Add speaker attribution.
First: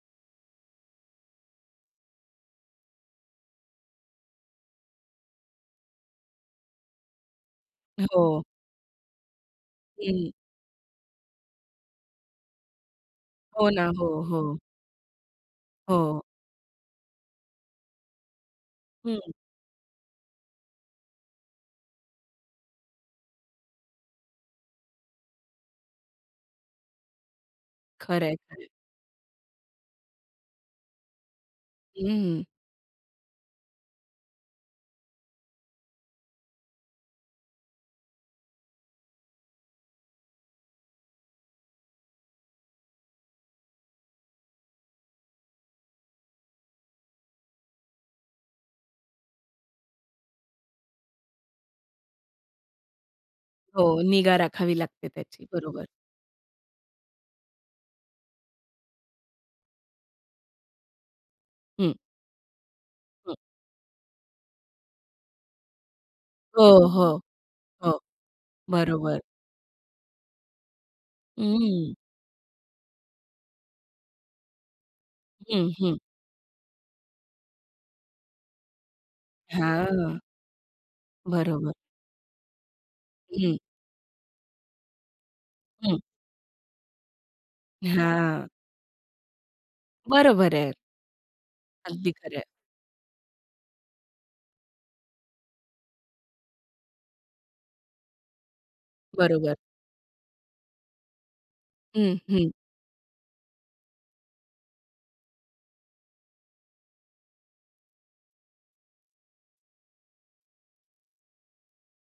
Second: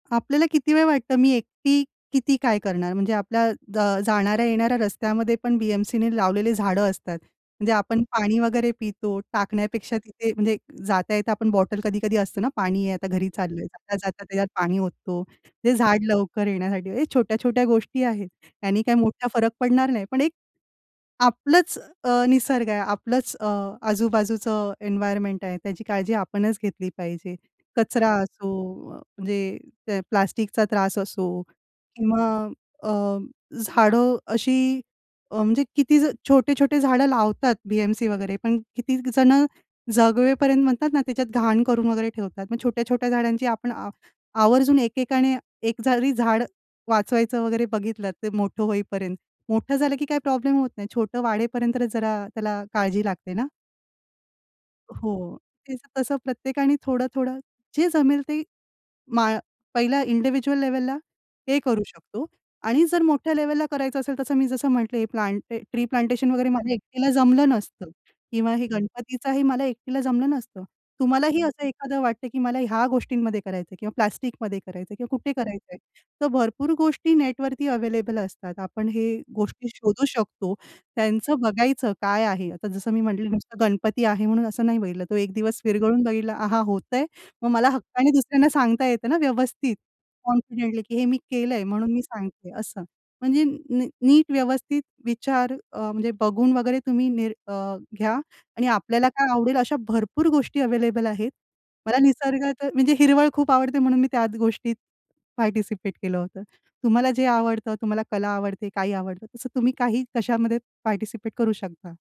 Speaker 1: आपल्याला किती वेळ वाटतं मी एकटी किती काय करणार? म्हणजे आपल्या अ, जाणाऱ्या-येणाऱ्या रस्त्यामध्ये पण बी-एम-सीने लावलेली झाडं असतात. म्हणजे आपण पाणी
Speaker 2: हो.
Speaker 1: वगैरे पितो, टाकण्यापेक्षा
Speaker 2: हं.
Speaker 1: तिथे म्हणजे जाता येता आपण बॉटल कधी-कधी असतं ना पाणी आहे आता घरी चाललंय.
Speaker 2: हो ना. हो,
Speaker 1: जाता-जाता त्याच्यात
Speaker 2: हो.
Speaker 1: पाणी ओततो. ते झाड
Speaker 2: हो.
Speaker 1: लवकर येण्यासाठी हे छोट्या-छोट्या गोष्टी आहेत. त्यांनी काही
Speaker 2: हं.
Speaker 1: मोठा फरक पडणार नाही. पण एक आपलंच अ, निसर्ग आहे आपलंच अ, आजूबाजूचं एन्व्हायर्नमेंट आहे त्याची काळजी आपणच घेतली पाहिजे. कचरा
Speaker 2: खरंय, खरंय.
Speaker 1: असो म्हणजे ते प्लास्टिकचा त्रास असो,
Speaker 2: हं,
Speaker 1: किंवा
Speaker 2: हं.
Speaker 1: अ, झाडं अशी अ, म्हणजे किती छोटे-छोटे झाडं लावतात बी-एम-सी वगैरे पण किती जण जगवेपर्यंत म्हणतात ना त्याच्यात घाण करून वगैरे ठेवतात. मग छोट्या-छोट्या झाडांची आपण आ आवर्जून एकेकाने एक जरी झाड वाचवायचं वगैरे बघितलं तर मोठं होईपर्यंत, मोठं झालं की काय प्रॉब्लेम होत नाही. छोटं वाढेपर्यंत जरा त्याला काळजी लागते ना.
Speaker 2: हो. निगा राखावी लागते
Speaker 1: हो,
Speaker 2: त्याची
Speaker 1: ते
Speaker 2: बरोबर.
Speaker 1: तसं प्रत्येकाने थोडं-थोडं जे जमेल ते माळ पहिल्या इंडिव्हिज्युअल लेव्हलला हे करू
Speaker 2: हं.
Speaker 1: शकतो, आणि जर मोठ्या
Speaker 2: हं.
Speaker 1: लेव्हलला करायचं असेल तसं मी जसं म्हटले हे प्लांट ट्री प्लांटेशन वगैरे मला
Speaker 2: हो, हो.
Speaker 1: एकटीला जमलं नसतं
Speaker 2: हो.
Speaker 1: किंवा हे
Speaker 2: बरोबर.
Speaker 1: गणपतीचाही मला एकटीला जमलं नसतं. तुम्हालाही असं
Speaker 2: हं.
Speaker 1: एखादं वाटतंय की मला ह्या गोष्टींमध्ये करायचंय किंवा प्लास्टिकमध्ये करायचंय किंवा कुठे
Speaker 2: हं,
Speaker 1: करायचंय,
Speaker 2: हं.
Speaker 1: तर भरपूर गोष्टी नेटवरती अवेलेबल असतात. आपण हे गोष्टी शोधू
Speaker 2: हां.
Speaker 1: शकतो, त्यांचं
Speaker 2: बरोबर.
Speaker 1: बघायचं काय आहे, आता जसं मी म्हटलं
Speaker 2: हं.
Speaker 1: नुसतं गणपती आहे म्हणून असं नाही बघितलं तो एक दिवस
Speaker 2: हं.
Speaker 1: विरगळून बघितला आहा होतंय, मग मला हक्काने
Speaker 2: हां.
Speaker 1: दुसऱ्यांना सांगता येतं ना व्यवस्थित
Speaker 2: बरोबर आहे.
Speaker 1: कॉन्फिडेंटली की हे मी केलंय म्हणून मी
Speaker 2: अगदी खरं आहे.
Speaker 1: सांगते असं. म्हणजे नीट व्यवस्थित विचार अ, म्हणजे बघून वगैरे तुम्ही निर अ, घ्या आणि आपल्याला काय
Speaker 2: बरोबर.
Speaker 1: आवडेल अशा भरपूर गोष्टी अवेलेबल आहेत. मला
Speaker 2: हं, हं.
Speaker 1: निसर्गात म्हणजे हिरवळ खूप आवडते म्हणून मी त्या गोष्टीत पार्टिसिपेट केलं होतं. तुम्हाला जे आवडतं तुम्हाला कला आवडते, काही आवडतं तसं तुम्ही काही कशामध्ये पार्टिसिपेट करू शकता.